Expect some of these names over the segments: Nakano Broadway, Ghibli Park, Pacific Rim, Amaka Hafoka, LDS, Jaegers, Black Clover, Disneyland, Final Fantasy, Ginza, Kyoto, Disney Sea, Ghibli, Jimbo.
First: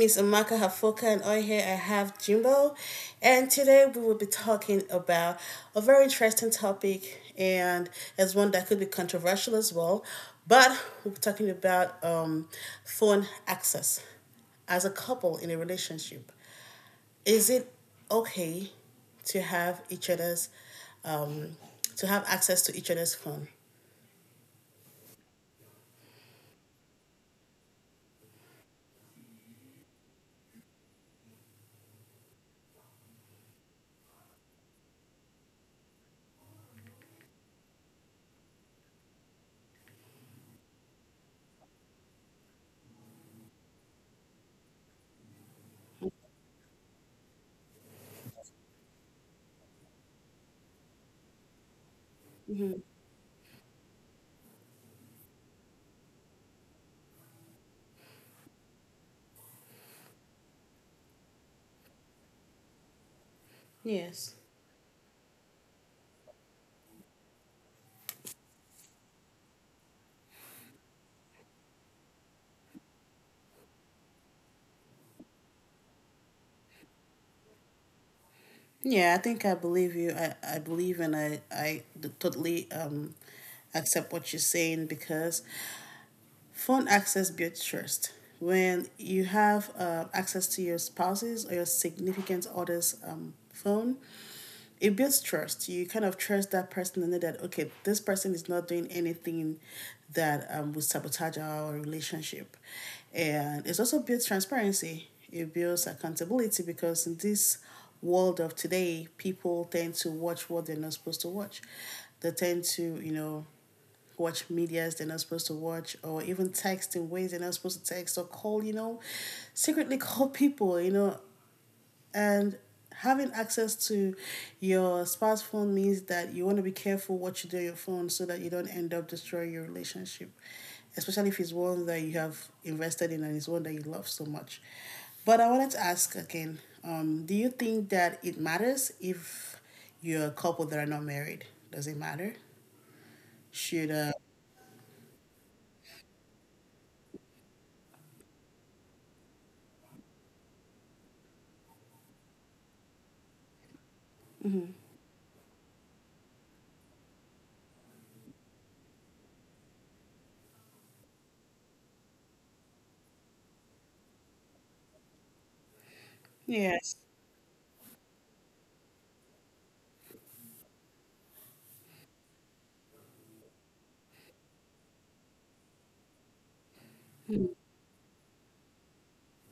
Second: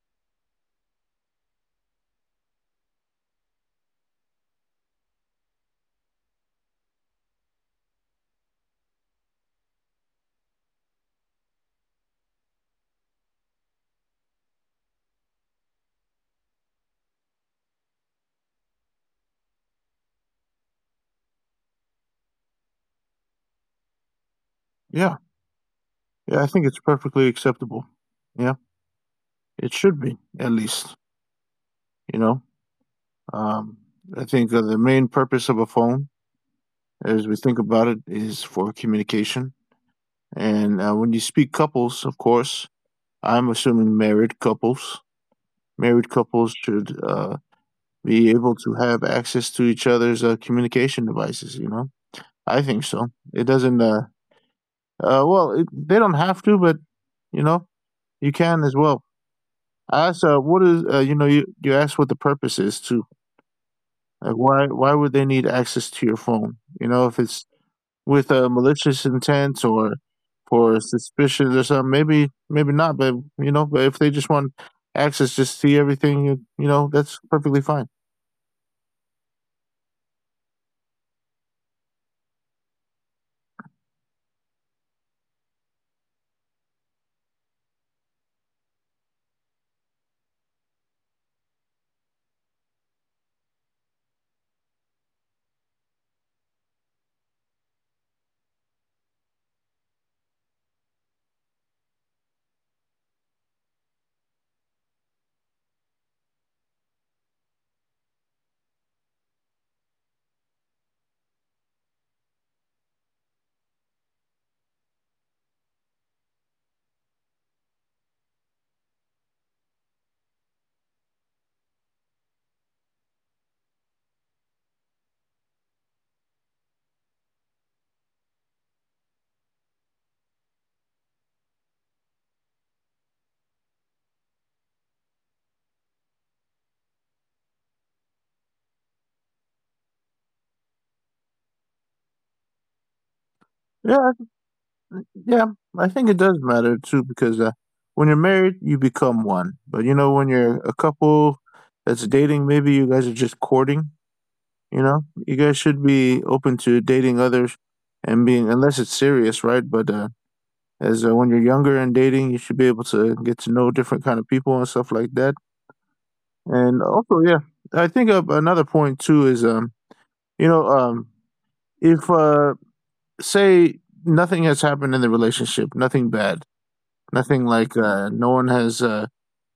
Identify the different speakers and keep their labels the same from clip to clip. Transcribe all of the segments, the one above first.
Speaker 1: is Amaka Hafoka and on here I have Jimbo, and today we will be talking about a very interesting topic and as one that could be controversial as well. But we're talking about phone access as a couple in a relationship. Is it okay to have each other's um, to have access to each other's phone?
Speaker 2: Yeah, yeah, I think it's perfectly acceptable. Yeah, it should be at least. You know, um, I think the main purpose of a phone, as we think about it, is for communication. And when you speak couples, of course, I'm assuming married couples. Married couples should be able to have access to each other's communication devices. You know, I think so. It doesn't. Well, it, They don't have to, but you know, you can as well. I asked, what is, you asked what the purpose is too. Like,
Speaker 1: Yes.
Speaker 2: why would they need access to your phone? You know, if it's with a malicious intent or for suspicions or something, maybe not. But if they just want access, just see everything, you know, that's perfectly fine.
Speaker 1: Yeah, I think I believe you. I believe and I totally accept what you're saying because phone access builds trust. When you have access to your spouse's or your significant other's phone, it builds trust. You kind of trust that person and know that okay, this person is not doing anything that would sabotage our relationship, and it also builds transparency. It builds accountability because in this world of today, people tend to watch what they're not supposed to watch. They tend to, you know, watch medias they're not supposed to watch, or even text in ways they're not supposed to text, or call, you know, secretly call people, you know, and having access to your spouse phone means that you want to be careful what you do on your phone so that you don't end up destroying your relationship, especially if it's one that you have invested in and it's one that you love so much. But I wanted to ask again, do you think that it matters if you're a couple that are not married? Does it matter? Should,
Speaker 2: Yeah,
Speaker 1: uh,
Speaker 2: yeah, I think it does matter too because when you're married, you become one. But you know, when you're a couple that's dating, maybe you guys are just courting. You know, you guys should be open to dating others and being, unless it's serious, right? But as when you're younger and dating, you should be able to get to know different kind of people and stuff like that. And
Speaker 1: yes.
Speaker 2: also, yeah, I think another point too is, you know, um, if say nothing has happened in the relationship, nothing bad, nothing like no one has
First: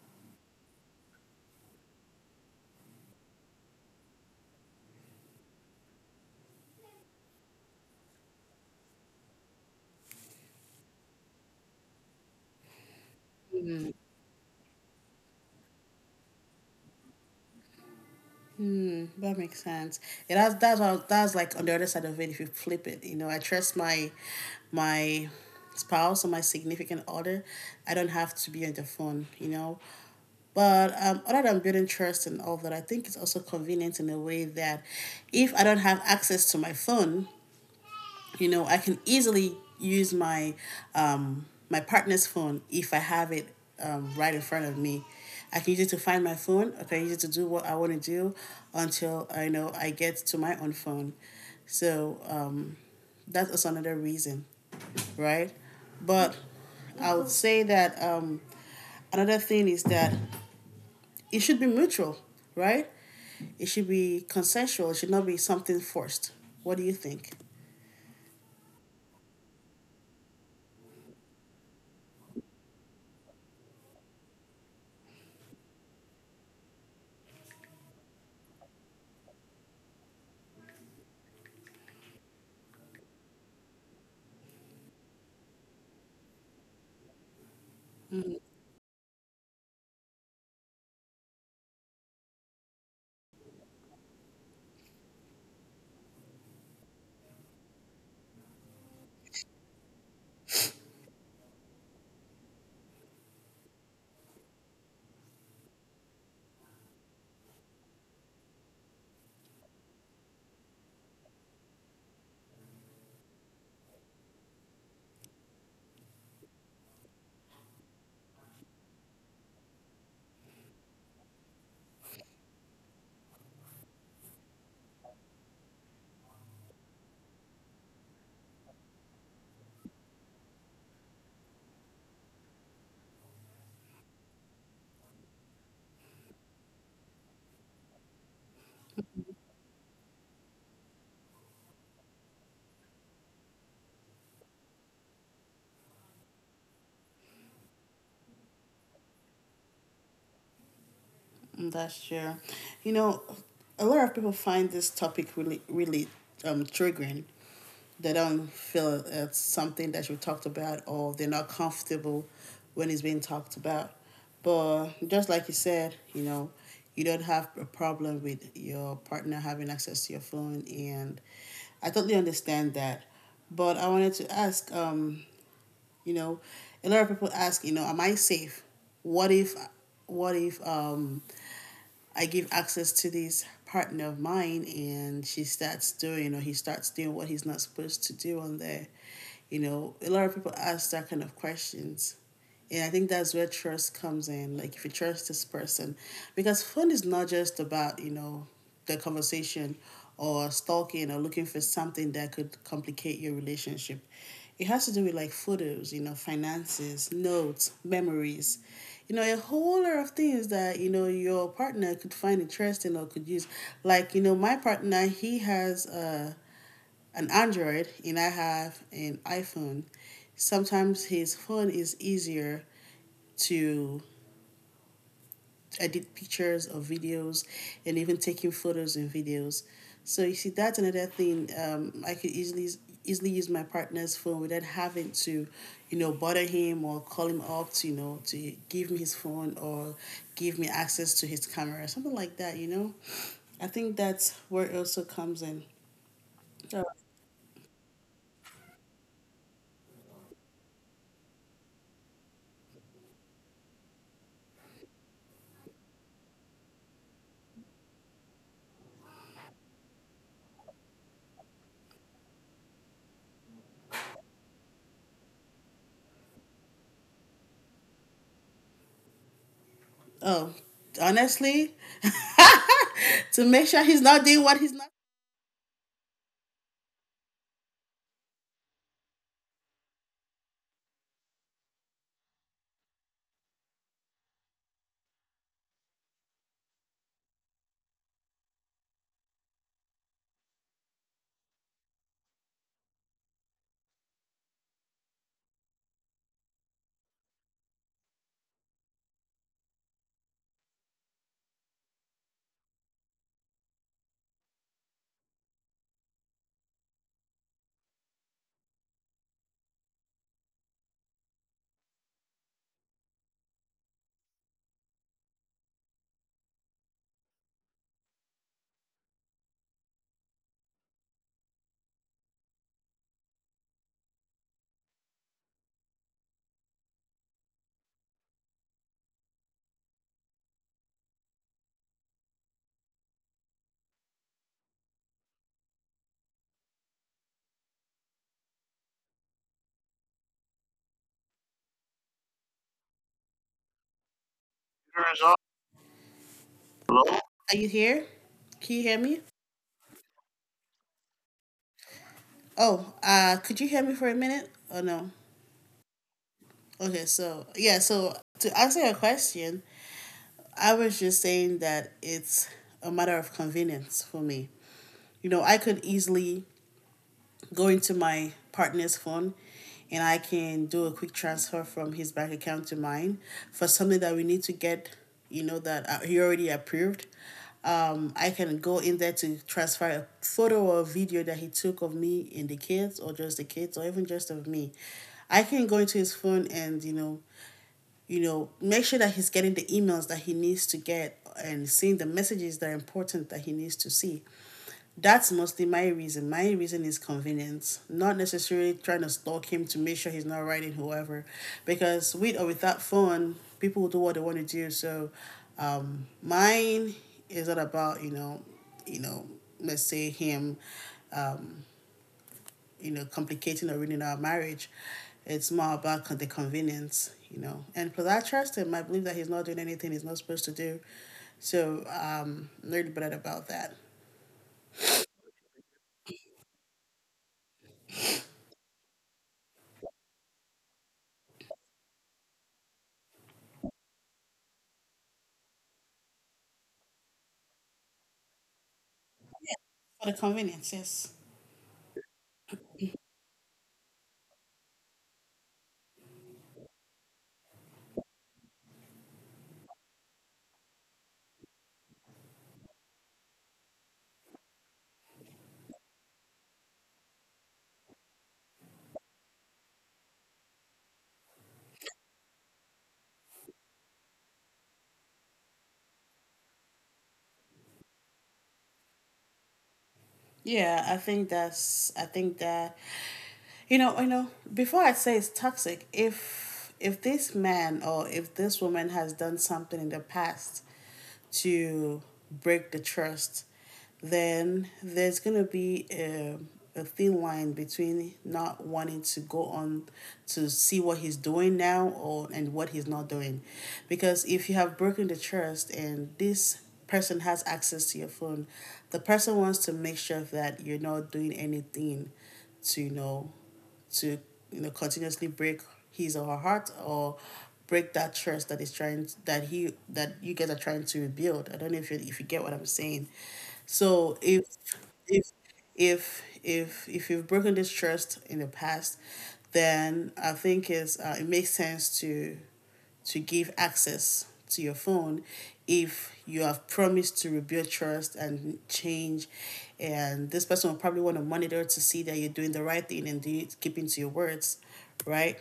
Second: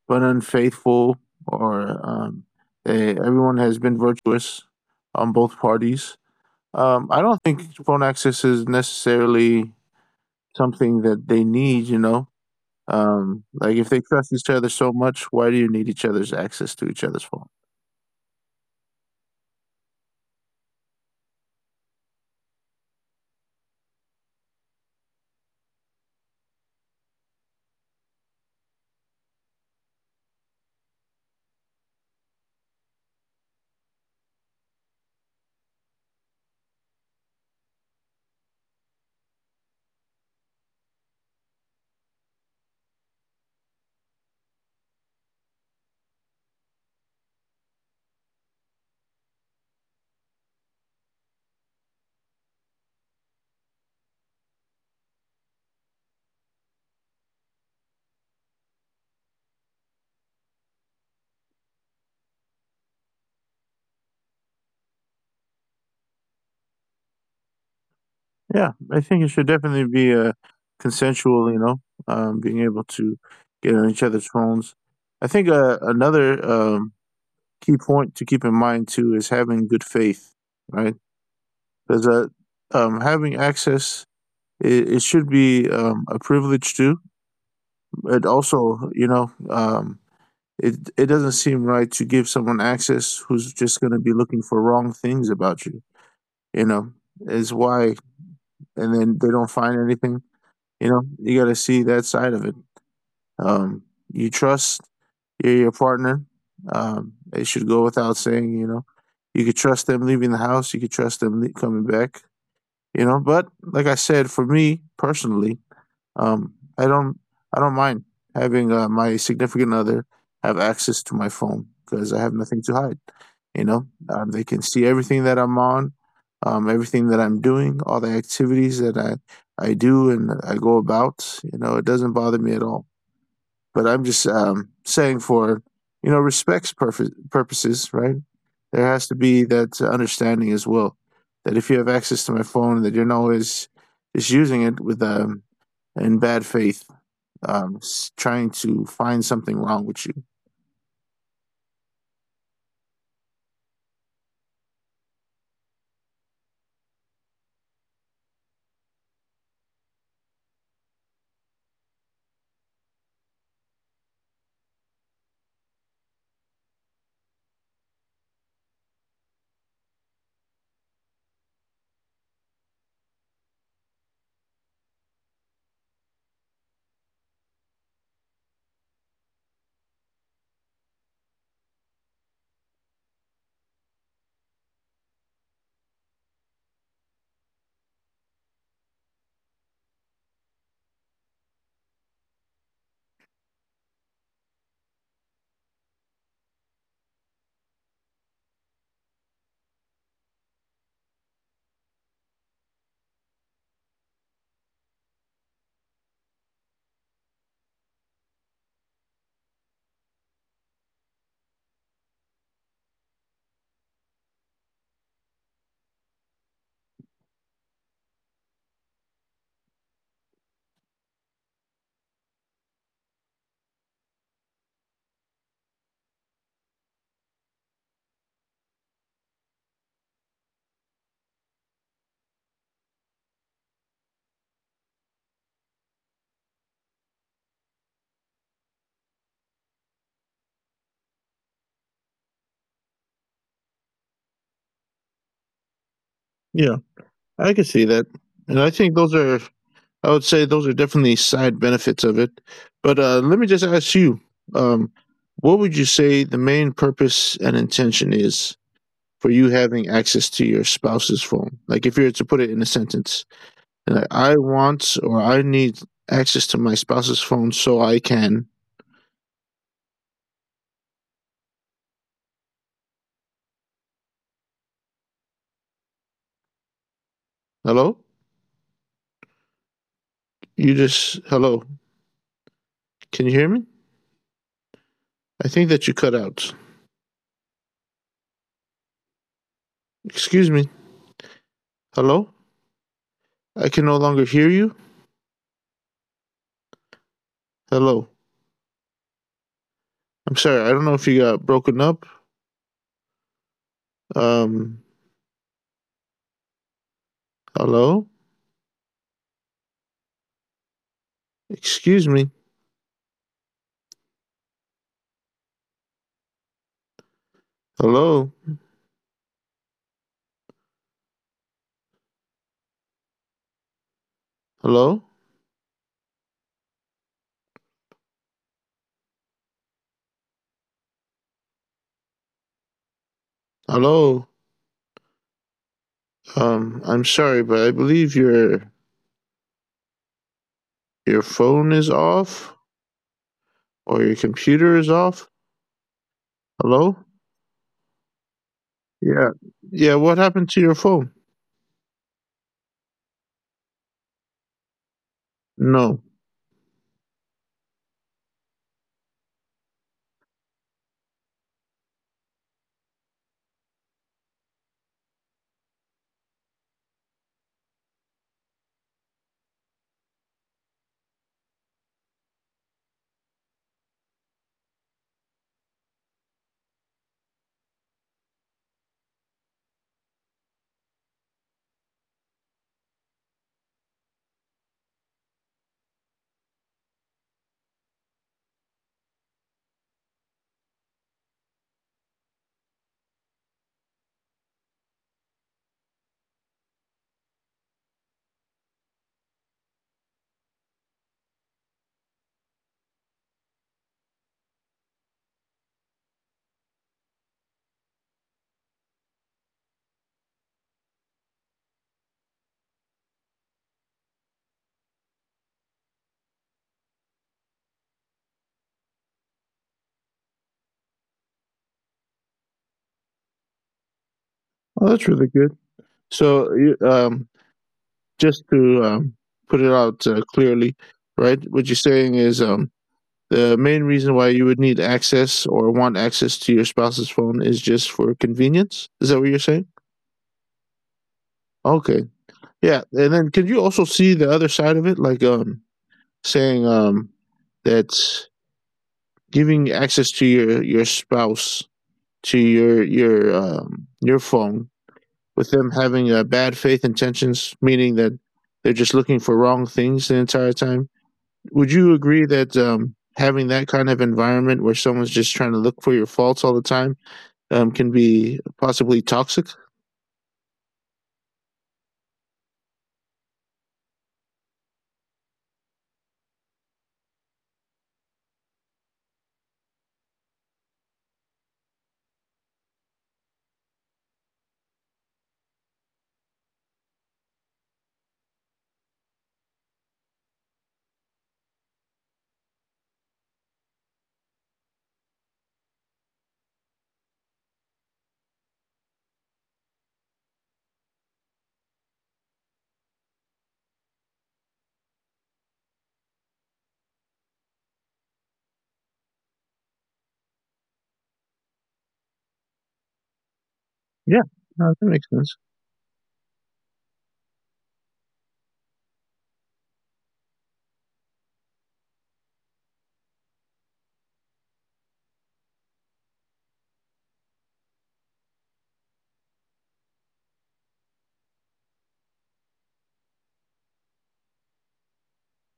Speaker 2: been unfaithful or everyone has been virtuous on both parties. I don't think phone access is necessarily something that they need, you know? Like, if they trust each other so much, why do you need each other's access to each other's phone?
Speaker 1: Mm, that makes sense. Yeah, that's like on the other side of it. If you flip it, you know, I trust my spouse or my significant other. I don't have to be on the phone. You know, but other than building trust and all that, I think it's also convenient in a way that if I don't have access to my phone, you know, I can easily use my my partner's phone if I have it right in front of me. I can use it to find my phone. I can use it to do what I want to do until I know I get to my own phone. So that's also another reason, right? But I would say that another thing is that it should be mutual, right? It should be consensual. It should not be something forced. What do you think?
Speaker 2: Yeah, I think it should definitely be a consensual, being able to get on each other's phones. I think another key point to keep in mind, too, is having good faith, right? Because having access, it should be a privilege, too. But also, it doesn't seem right to give someone access who's just going to be looking for wrong things about you. You know, is why, and then they don't find anything. You know, you got to see that side of it. Um, you trust your partner. It should go without saying. You know, you could trust them leaving the house. You could trust them coming back. You know, but like I said, for me personally, um, I don't I don't mind having my significant other have access to my phone because I have nothing to hide. They can see everything that I'm on, everything that I'm doing, all the activities that I do and I go about. You know, it doesn't bother me at all. But I'm just saying for purposes, right? There has to be that understanding as well that if you have access to my phone, that you're not always just using it with in bad faith, um, trying to find something wrong with you.
Speaker 1: That's true. You know, a lot of people find this topic really, really triggering. They don't feel it's something that should be talked about, or they're not comfortable when it's being talked about. But just like you said, you know, you don't have a problem with your partner having access to your phone, and I totally understand that. But I wanted to ask, you know, a lot of people ask, you know, am I safe? What if, what if I give access to this partner of mine, and she starts doing, or he starts doing what he's not supposed to do on there. You know, a lot of people ask that kind of questions. Yeah, I think that's where trust comes in. Like if you trust this person, because fun is not just about, you know, the conversation or stalking or looking for something that could complicate your relationship. It has to do with like photos, you know, finances, notes, memories, you know, a whole lot of things that, you know, your partner could find interesting or could use. Like, you know, my partner he has an Android and I have an iPhone. Sometimes his phone is easier to edit pictures or videos, and even taking photos and videos. So you see, that's another thing. I could easily use my partner's phone without having to, you know, bother him or call him up to, you know, to give me his phone or give me access to his camera, something like that. You know, I think that's where it also comes in.
Speaker 2: Yeah,
Speaker 1: So,
Speaker 2: I can see that, and I think those are. I would say those are definitely side benefits of it. But let me just ask you, um, what would you say the main purpose and intention is for you having access to your spouse's phone? Like, if you were to put it in a sentence, like, I want or I need access to my spouse's phone so I can.
Speaker 1: oh, honestly, to make sure he's not doing what he's not.
Speaker 2: Hello, you just hello. Can you hear me? I think that you cut out. Excuse me. Hello. I can no longer hear you. Hello. I'm sorry. I don't know if you got broken up. Um, Hello? Excuse me. Hello? Hello? Hello? I'm sorry, but I believe your phone is off or your computer is off. Hello?
Speaker 1: Are you here? Can you hear me?
Speaker 2: Yeah. Yeah, what happened to your phone?
Speaker 1: Oh, could you hear me for a minute? Oh no.
Speaker 2: No.
Speaker 1: Okay, so yeah, so to answer your question, I was just saying that it's a matter of convenience for me. You know, I could easily go into my partner's phone and I can do a quick transfer from his bank account to mine for something that we need to get, you know, that he already approved. I can go in there to transfer a photo or a video that he took of me and the kids, or just the kids, or even just of me. I can go into his phone and, you know, make sure that he's getting the emails that he needs to get and seeing the messages that are important that he needs to see. That's mostly my reason. My reason is convenience, not necessarily trying to stalk him to make sure he's not writing whoever, because with or without phone, people will do what they want to do. So, mine is not about, you know, let's say him, um, you know, complicating or ruining our marriage. It's more about the convenience, you know. And plus, I trust him. I believe that he's not doing anything he's not supposed to do. So I'm really bothered about that.
Speaker 2: Oh, that's really good. So, just to put it out clearly, right? What you're saying is The main reason why you would need access or want access to your spouse's phone is just for convenience. Is that what you're saying?
Speaker 1: For the convenience, yes.
Speaker 2: Okay. Yeah. And then can you also see the other side of it? Like saying that giving access to your spouse to your your phone with them having bad faith intentions, meaning that they're just looking for wrong things the entire time. Would you agree that having that kind of environment where someone's just trying to look for your faults all the time can be possibly toxic.
Speaker 1: Yeah, I think that, you know, you know, before I say it's toxic, if this man or if this woman has done something in the past to break the trust, then there's gonna be a thin line between not wanting to go on to see what he's doing now or and what he's not doing. Because if you have broken the trust and this person has access to your phone, the person wants to make sure that you're not doing anything to, you know, to, you know, continuously break his or her heart, or break that trust that is trying that he that you guys are trying to rebuild. I don't know if you get what I'm saying. So
Speaker 2: Yeah.
Speaker 1: if
Speaker 2: No, that makes
Speaker 1: if
Speaker 2: sense.
Speaker 1: if you've broken this trust in the past, then I think it's it makes sense to give access to your phone if you have promised to rebuild trust and change, and this person will probably want to monitor to see that you're doing the right thing and do keeping to your words, right?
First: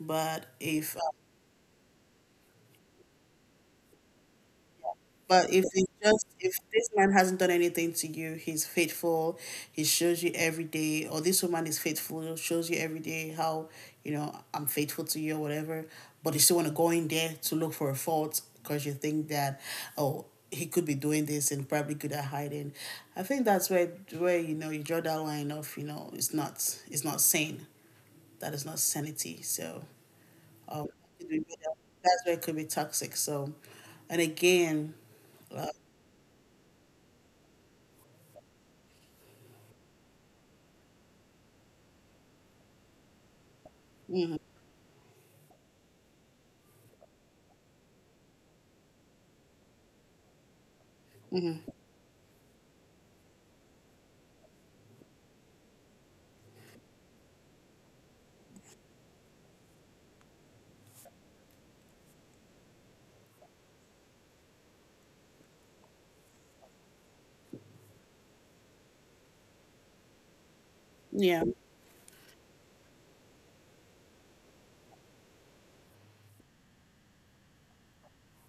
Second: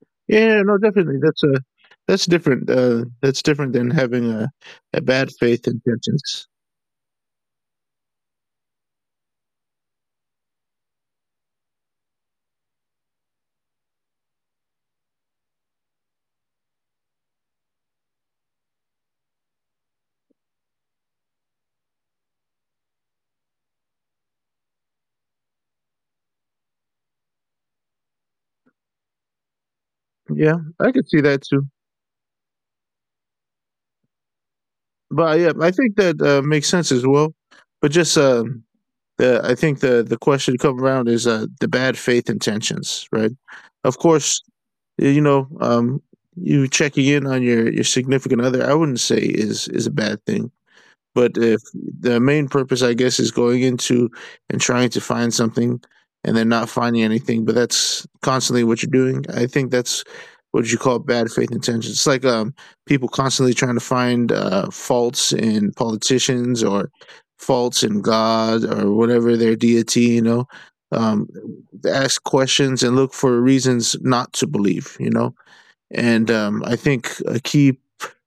Speaker 1: but
Speaker 2: Yeah, no,
Speaker 1: if
Speaker 2: definitely. That's different. That's different than having a bad
Speaker 1: But if
Speaker 2: faith
Speaker 1: it's just
Speaker 2: intentions.
Speaker 1: if this man hasn't done anything to you, he's faithful, he shows you every day, or this woman is faithful, shows you every day how, you know, I'm faithful to you or whatever, but you still want to go in there to look for a fault because you think that, oh, he could be doing this and probably good at hiding. I think that's where you know, you draw that line of, you know, it's not sane. That is not sanity. So
Speaker 2: Yeah,
Speaker 1: um
Speaker 2: I could see that too.
Speaker 1: that's where it could be toxic. So and again,
Speaker 2: But yeah, I think that makes sense as well. But just the I think the question to come around is the bad faith intentions, right? Of course, you know, um, you checking in on your significant other. I wouldn't say is a bad thing. But if the main purpose, I guess, is going into and trying to find something and then not finding anything, but that's constantly what you're doing. I think that's what you call bad faith intentions. It's like people constantly trying to find faults in politicians or faults in God or whatever their deity, you know.
Speaker 1: yeah.
Speaker 2: Um, Ask questions and look for reasons not to believe, you know. And I think a key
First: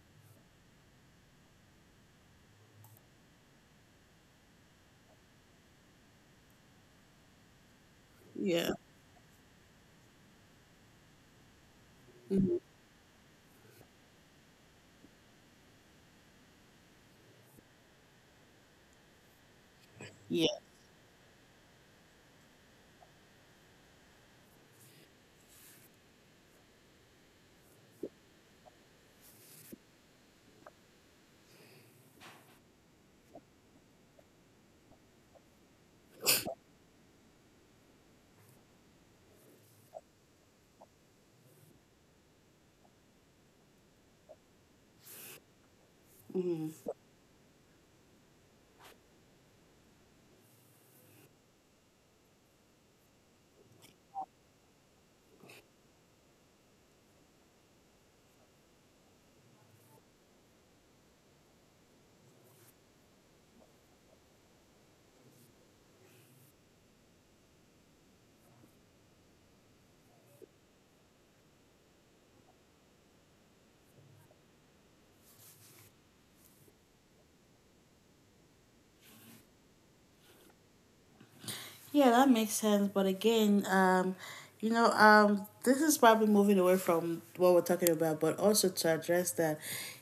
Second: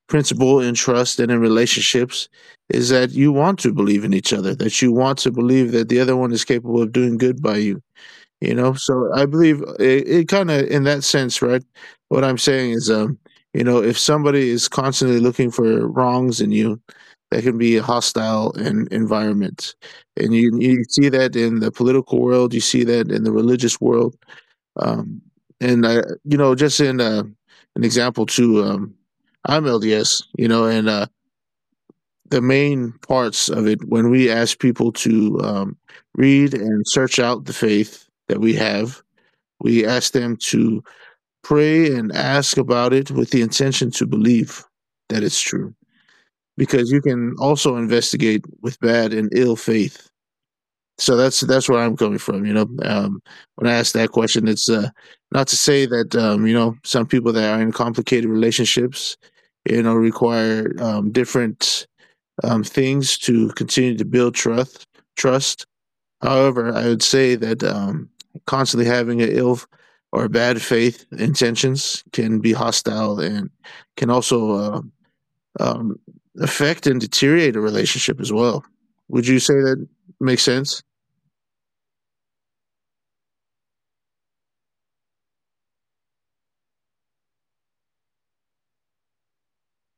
Speaker 2: principle in trust and in relationships is that you want to believe in each other, that you want to believe that the other one is capable of doing good by you. You
Speaker 1: Yeah.
Speaker 2: know, so I believe it, it kind of in that sense, right? What I'm saying is, if somebody is constantly looking for wrongs in you, that can be a hostile environment, and
Speaker 1: Yeah.
Speaker 2: you see that in the political world, you see that in the religious world, um, and just in an example too, I'm LDS, you know, and the main parts of it when we ask people to read and search out the faith that we have, we ask them to pray and ask about it with the intention to believe that it's true. Because you can also investigate with bad and ill faith, so that's where I'm coming from. You know, when I ask that question, it's not to say that some people that are in complicated relationships, you know, require different things to continue to build trust. Trust. However, I would say that constantly having an ill or bad faith intentions can be hostile and can also um, affect and deteriorate a relationship as well. Would you say that makes sense?
Speaker 1: Yeah, that makes sense. But again, you know, this is probably moving away from what we're talking about, but also to address that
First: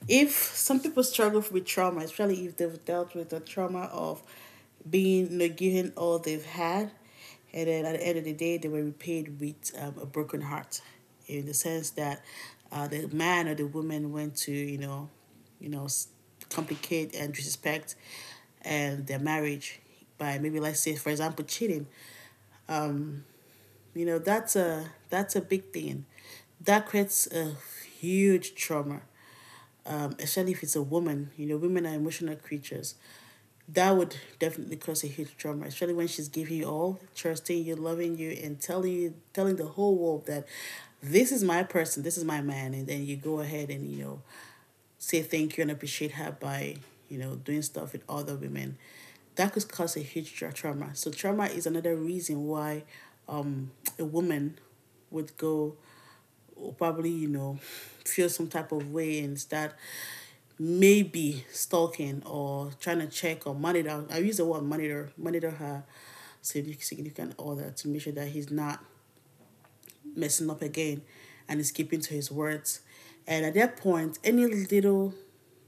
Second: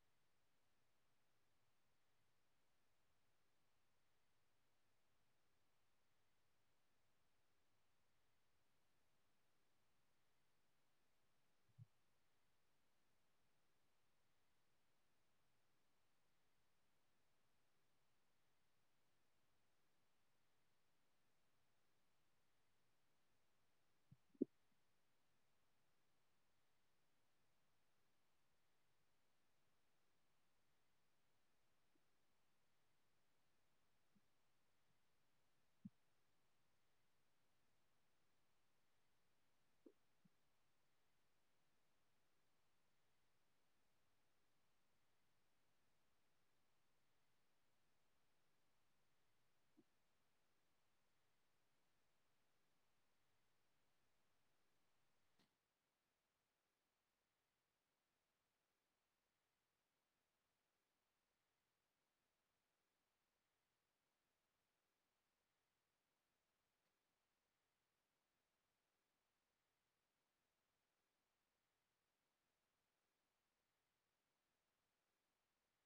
Speaker 1: if some people struggle with trauma, especially if they've dealt with the trauma of being, you know, given all they've had, and then at the end of the day, they were repaid with a broken heart, in the sense that the man or the woman went to, you know, complicate and disrespect and their marriage by, maybe let's say for example, cheating. You know, that's a big thing. That creates a huge trauma, especially if it's a woman. You know, women are emotional creatures. That would definitely cause a huge trauma, especially when she's giving you all, trusting you, loving you, and telling you, telling the whole world that this is my person, this is my man, and then you go ahead and, you know, say thank you and appreciate her by, you know, doing stuff with other women. That could cause a huge trauma. So trauma is another reason why um, a woman would go will probably, you know, feel some type of way and start maybe stalking or trying to check or monitor. I use the word monitor, monitor her significant other to make sure that he's not messing up again and he's keeping to his words. And at that point, any little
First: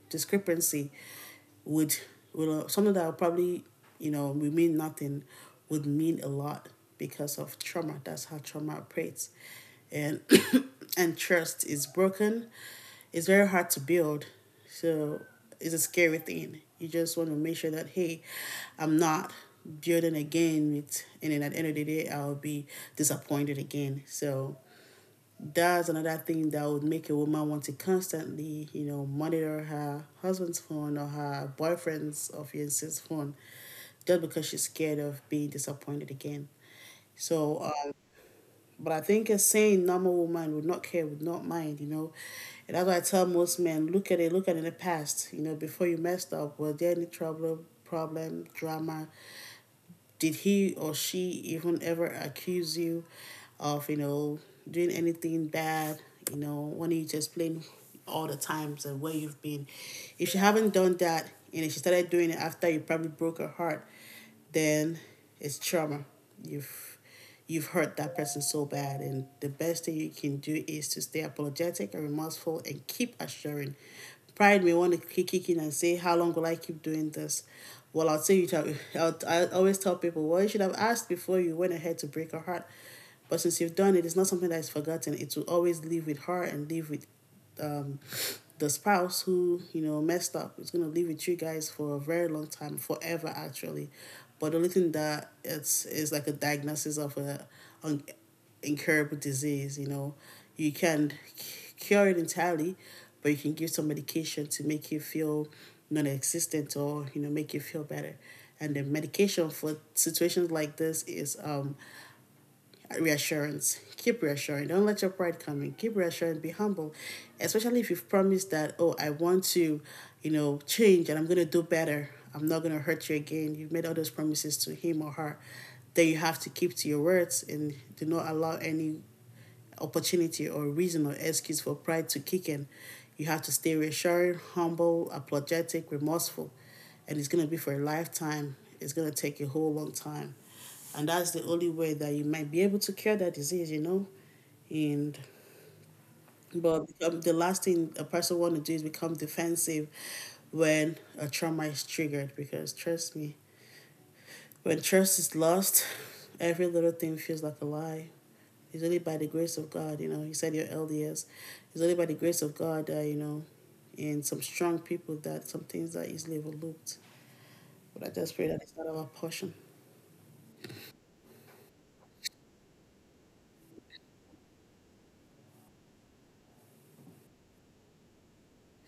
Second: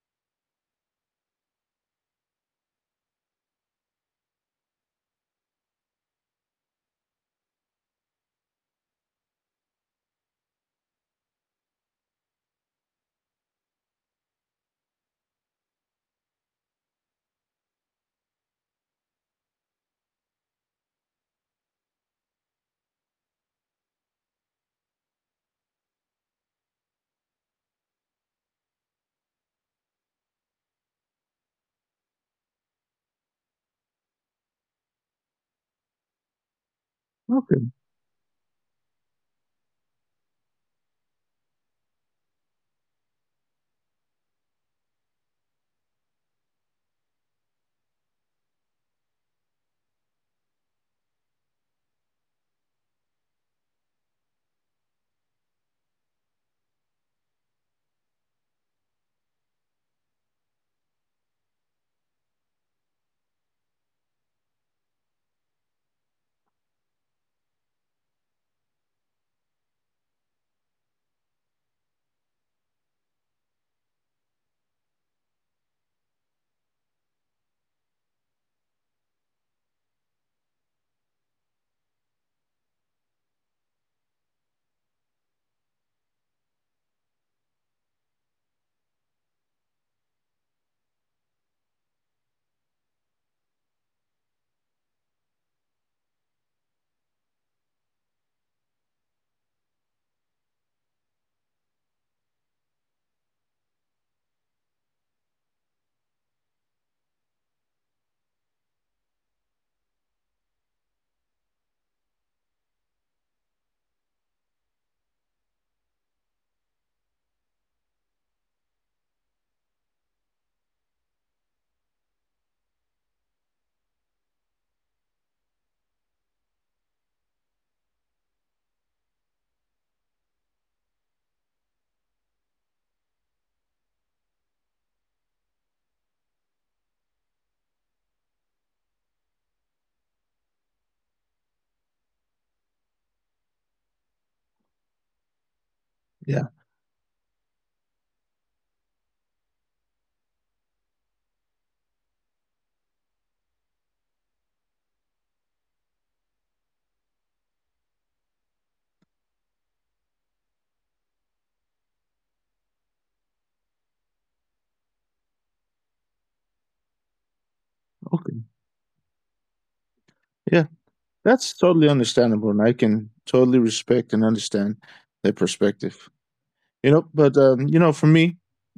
Speaker 1: discrepancy would, something that would probably, you know, would mean nothing would mean a lot because of trauma. That's how trauma operates. And and trust is broken. It's very hard to build so it's a scary thing. You just want to make sure that, hey, I'm not building again with, and then at the end of the day, I'll be disappointed again. So that's another thing that would make a woman want to constantly, you know, monitor her husband's phone or her boyfriend's or fiance's phone just because she's scared of being disappointed again. So,
Speaker 2: Okay.
Speaker 1: uh, but I think a sane, normal woman would not care, would not mind, you know. And that's why I tell most men, look at it in the past, you know, before you messed up. Was there any trouble, problem, drama? Did he or she even ever accuse you of, you know, doing anything bad? You know, when you just explain all the times and where you've been. If she haven't done that and if she started doing it after you probably broke her heart, then it's trauma. You've you've hurt that person so bad. And the best thing you can do is to stay apologetic and remorseful and keep assuring. Pride may want to kick in and say, how long will I keep doing this? Well, I'll say you tell, I'll, I always tell people, well, you should have asked before you went ahead to break her heart. But since you've done it, it's not something that is forgotten. It will always live with her and live with um, the spouse who you know messed up is gonna live with you guys for a very long time, forever actually. But the only thing that it's is like a diagnosis of a un- incurable disease. You know, you cure it entirely, but you can give some medication to make you feel non-existent or you know make you feel better. And the medication for situations like this is reassurance. Keep reassuring. Don't let your pride come in. Keep reassuring. Be humble, especially if you've promised that, oh, I want to, you know, change and I'm going to do better. I'm not going to hurt you again. You've made all those promises to him or her. Then you have to keep to your words and do not allow any opportunity or reason or excuse for pride to kick in. You have to stay reassuring, humble, apologetic, remorseful. And it's going to be for a lifetime. It's going to take a whole long time. And that's the only way that you might be able to cure that disease, you know? And
Speaker 2: Yeah.
Speaker 1: but the last thing a person want to do is become defensive when a trauma is triggered because trust me, when trust is lost, every little thing feels like a lie. It's only by the grace of God, you know. You said your LDS. It's only by the grace of God that, you know, and some strong people that some things are easily overlooked. But I just
Speaker 2: Okay.
Speaker 1: pray that it's not our portion.
Speaker 2: Yeah, that's totally understandable, and I can totally respect and understand their perspective. You know, but for me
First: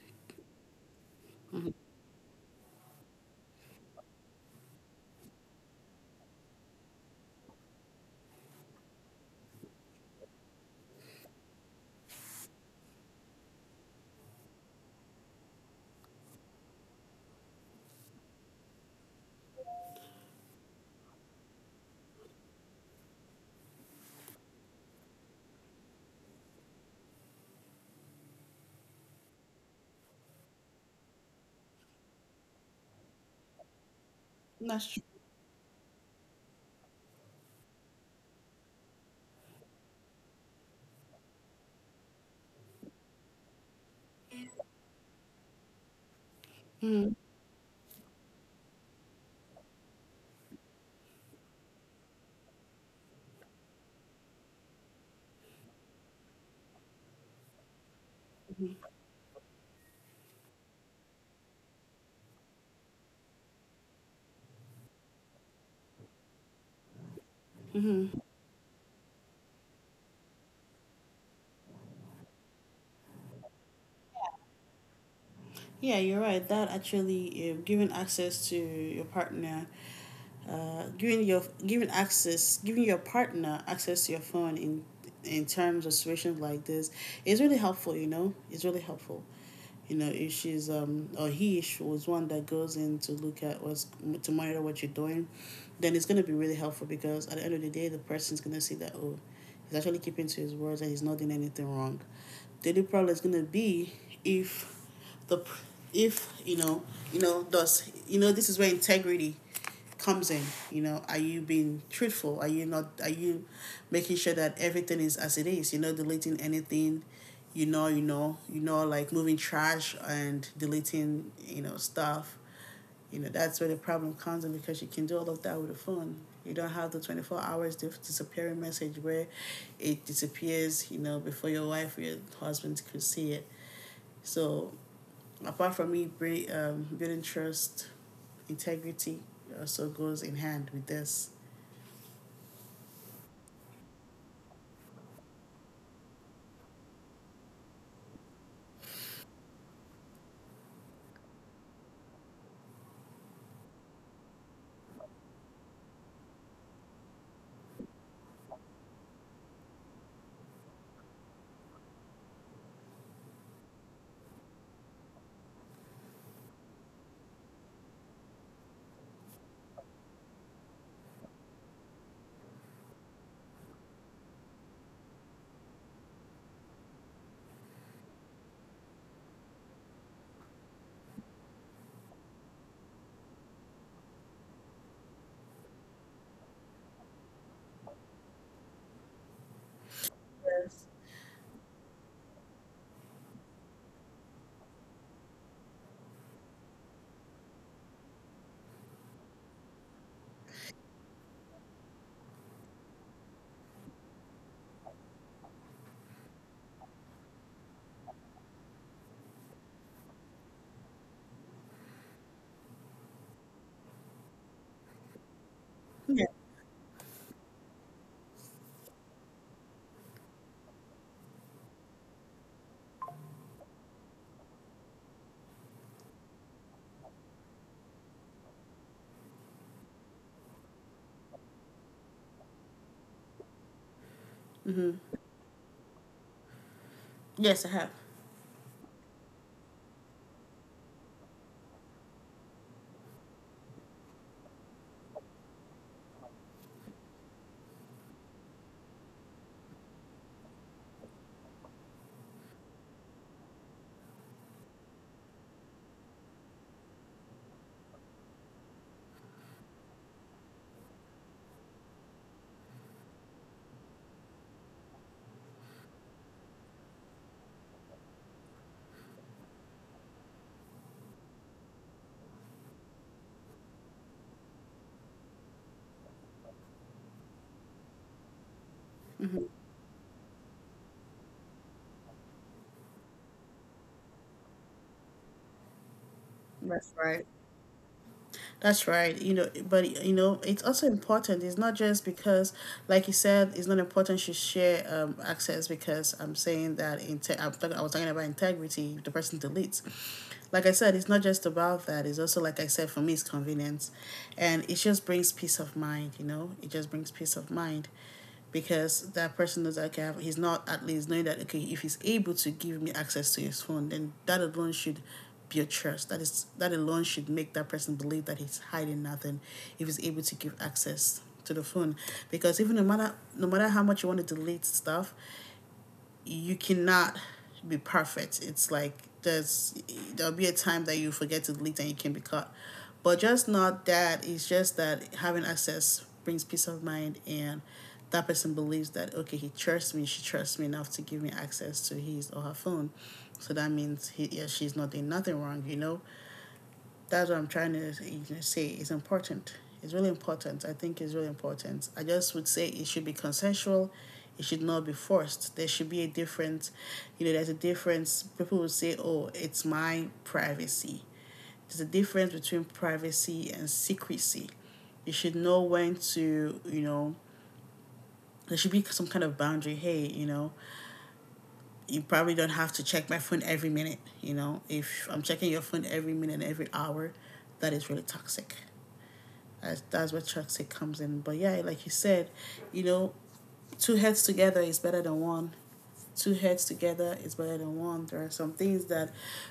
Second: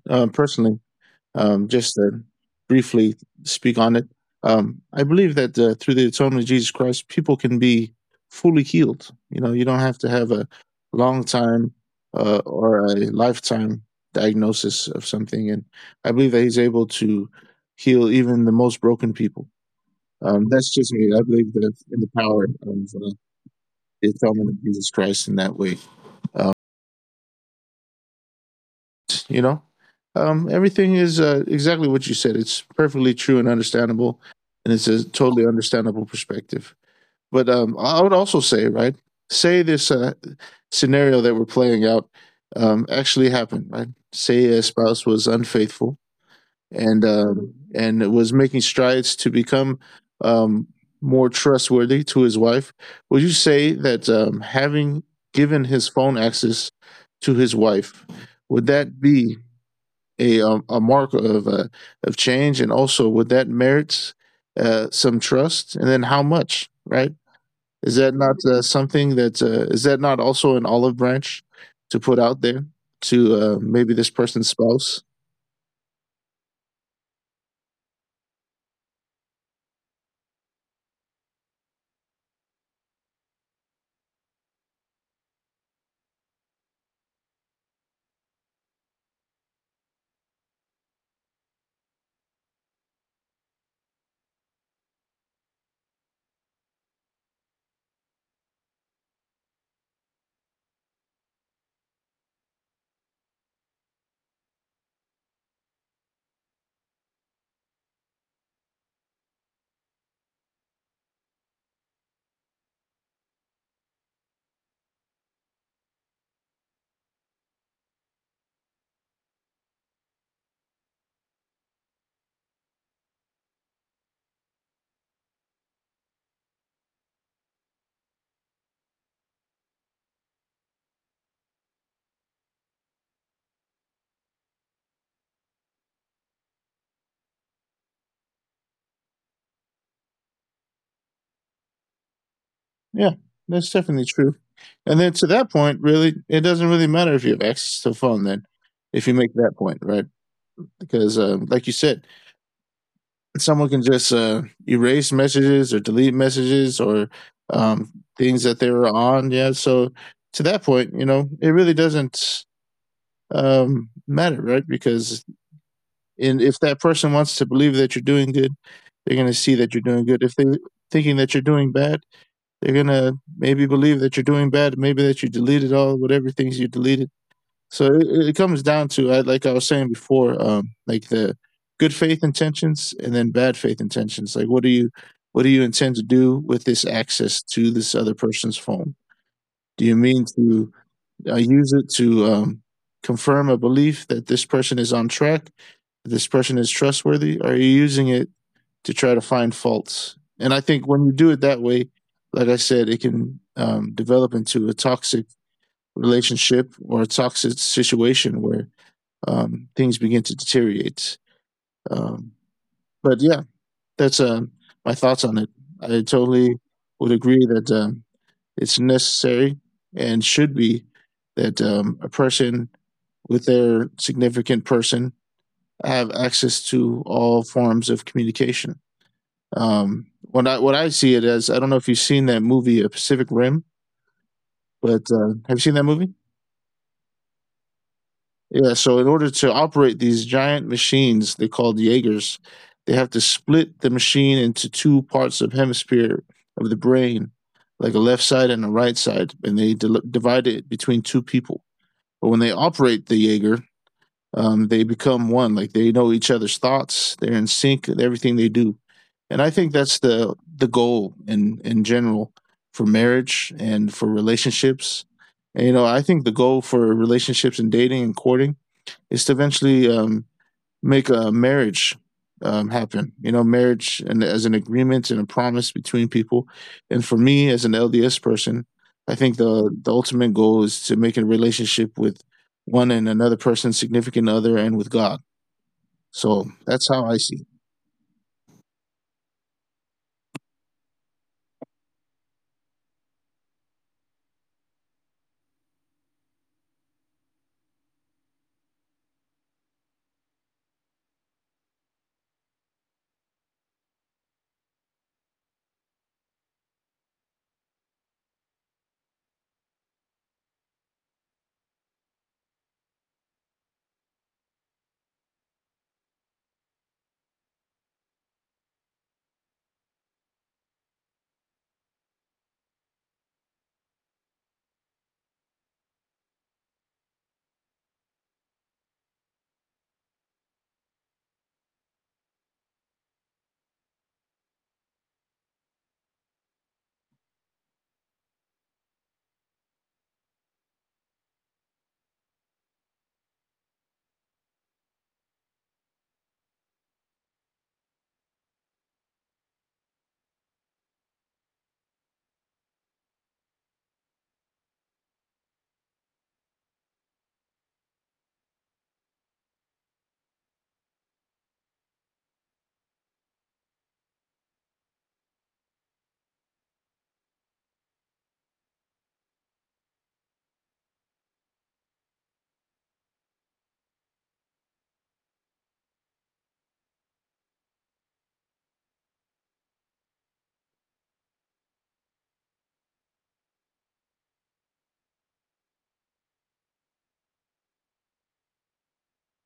Speaker 2: personally, just to briefly speak on it, I believe that through the atonement of Jesus Christ, people can be fully healed. You know, you don't have to have a long time or a lifetime diagnosis of something, and I believe that He's able to heal even the most broken people. That's just me. I believe that in the power of the atonement of Jesus Christ in that way. Um, you know, Everything is exactly what you said. It's perfectly true and understandable, and
Speaker 1: That's
Speaker 2: it's
Speaker 1: true.
Speaker 2: a totally understandable perspective. But I would also say, right, say this scenario that we're playing out actually happened, right? Say a spouse was unfaithful and uh, and was making strides to become um, more trustworthy to his wife. Would you say that having given his phone access to his wife, would that be a mark of change, and also would that merits some trust, and then how much? Right? Is that not something that is that not also an olive branch to put out there to maybe this person's spouse?
Speaker 1: Yeah, you're right. Giving access to your partner, giving access, giving your partner access to your phone in terms of situations like this is really helpful. You know, it's really helpful. You know, if she's or he she was one that goes in to look at what's to monitor what you're doing, then it's gonna be really helpful because at the end of the day, the person's gonna see that oh, he's actually keeping to his words and he's not doing anything wrong. The only problem is gonna be if the if you know you know does you know this is where integrity comes in, you know, are you being truthful, are you not, are you making sure that everything is as it is. You're not deleting anything, like moving trash and deleting, you know, stuff. You know, that's where the problem comes in, because you can do all of that with a phone. You don't have the 24 hours disappearing message where it disappears, you know, before your wife or your husband could see it. So, apart from me building trust, integrity also goes in hand with this.
Speaker 2: Yeah, that's definitely true. And then to that point, really, it doesn't really matter if you have access to a phone then, if you make that point, right? Because, like you said, someone can just erase messages or delete messages or um, things that they were on. Yeah. So to that point, you know, it really doesn't matter, right? Because in, if that person wants to believe that you're doing good, they're going to see that you're doing good. If they're thinking that you're doing bad, they're gonna maybe believe that you're doing bad, maybe that you deleted all whatever things you deleted. So it comes down to like I was saying before, like the good faith intentions and then bad faith intentions. Like what do you intend to do with this access to this other person's phone? Do you mean to use it to confirm a belief that this person is on track, that this person is trustworthy? Or are you using it to try to find faults. And I think when you do it that way, like I said, it can develop into a toxic relationship or a toxic situation where things begin to deteriorate. Um, but yeah, that's my thoughts on it. I
Speaker 1: Yeah.
Speaker 2: totally would agree that it's necessary and should be that a person with their significant person have access to all forms of communication. What I see it as, I don't know if you've seen that movie, Pacific Rim, but
Speaker 1: Hmm.
Speaker 2: have you seen that movie?
Speaker 1: Yes, I have.
Speaker 2: Yeah. So in order to operate these giant machines, they called Jaegers, they have to split the machine into two parts of hemisphere of the brain, like a left side and a right side, and they del divide it between two people. But when they operate the Jaeger, they become one, like they know each other's thoughts, they're in sync with everything they do, and I think that's the goal in general for marriage and for relationships. And you know, I think the goal for relationships and dating and courting is to eventually make a marriage happen. You know, marriage and as an agreement and a promise between people. And for me, as an LDS person, I think the ultimate goal is to make a relationship with one and another person, significant other, and with God. So that's how I
Speaker 1: That's
Speaker 2: see
Speaker 1: right. That's right. You know, but you know, it's also important. It's not just because, Like you said, it's not important to share access because I'm saying that I was talking about integrity. The person deletes. Like I said, it's not just about that. It's also like I said for me, it's convenience, and it just brings peace of mind. You know, it just brings peace of mind because that person knows that okay, have he's not, at least knowing that okay, if he's able to give me access to his phone, then that alone should build trust. That alone should make that person believe that he's hiding nothing if he's able to give access to the phone. Because even no matter how much you want to delete stuff, you cannot be perfect. It's like there's there'll be a time that you forget to delete and you can be caught. But just not that. It's just that having access brings peace of mind and that person believes that okay, he trusts me, she trusts me enough to give me access to his or her phone, so that means he yeah, she's not doing nothing wrong, you know. That's what I'm trying to say. It's important. It's really important. I think it's really important. I just would say it should be consensual. It should not be forced. There should be a difference. You know, there's a difference. People will say, "Oh, it's my privacy." There's a difference between privacy and secrecy. You should know when to, you know, there should be some kind of boundary. Hey, you know, you probably don't have to check my phone every minute. You know, if I'm checking your phone every minute, every hour, that is really toxic. That's where toxic comes in. But yeah, like you said, you know, two heads together is better than one, two heads together is better than one. There are some things that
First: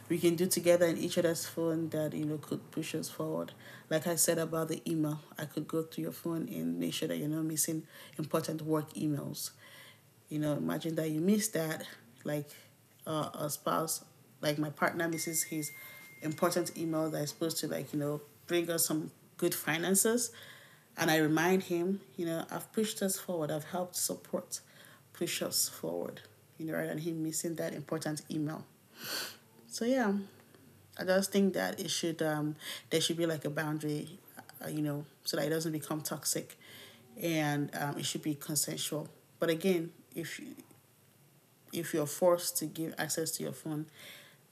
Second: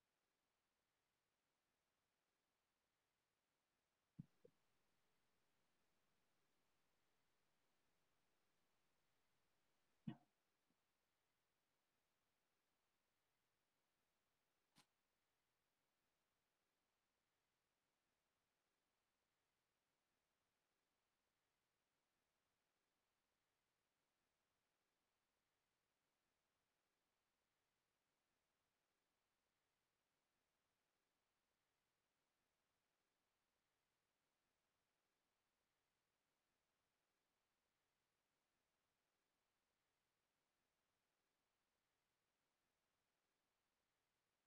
Speaker 1: we can do together in each other's phone that you know could push us forward. Like I said about the email, I could go through your phone and make sure that you're not missing important work emails. You know, imagine that you miss that, like a spouse, like my partner misses his important email that is supposed to like you know bring us some good finances, and I remind him, you know, I've pushed us forward, I've helped support push us forward, you know, rather than him missing that important email. So yeah, I just think that it should there should be like a boundary, you know, so that it doesn't become toxic, and it should be consensual. But again, if you're forced to give access to your phone,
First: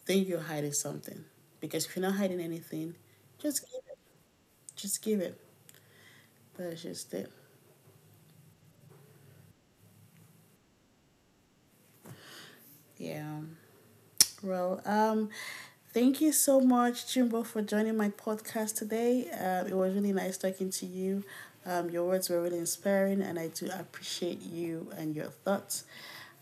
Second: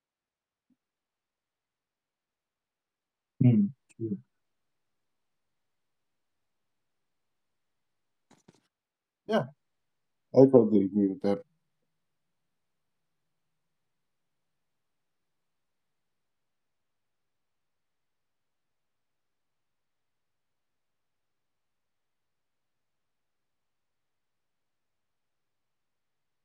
Speaker 1: then you're hiding something. Because if you're not hiding anything,
Speaker 2: it.
Speaker 1: just
Speaker 2: Mm.
Speaker 1: give it.
Speaker 2: True.
Speaker 1: Just give it. That's just it.
Speaker 2: Yeah, I totally agree with that.
Speaker 1: Yeah. Well, thank you so much, Jimbo, for joining my podcast today. It was really nice talking to you. Your words were really inspiring, and I do appreciate you and your thoughts.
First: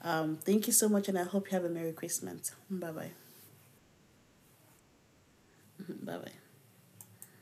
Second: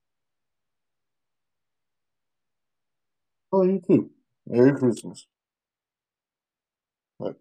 Speaker 1: Thank you so much, and I hope you have a Merry Christmas. Bye bye.
Speaker 2: Oh, you too. Merry Christmas.
Speaker 1: Bye bye.
Speaker 2: Bye.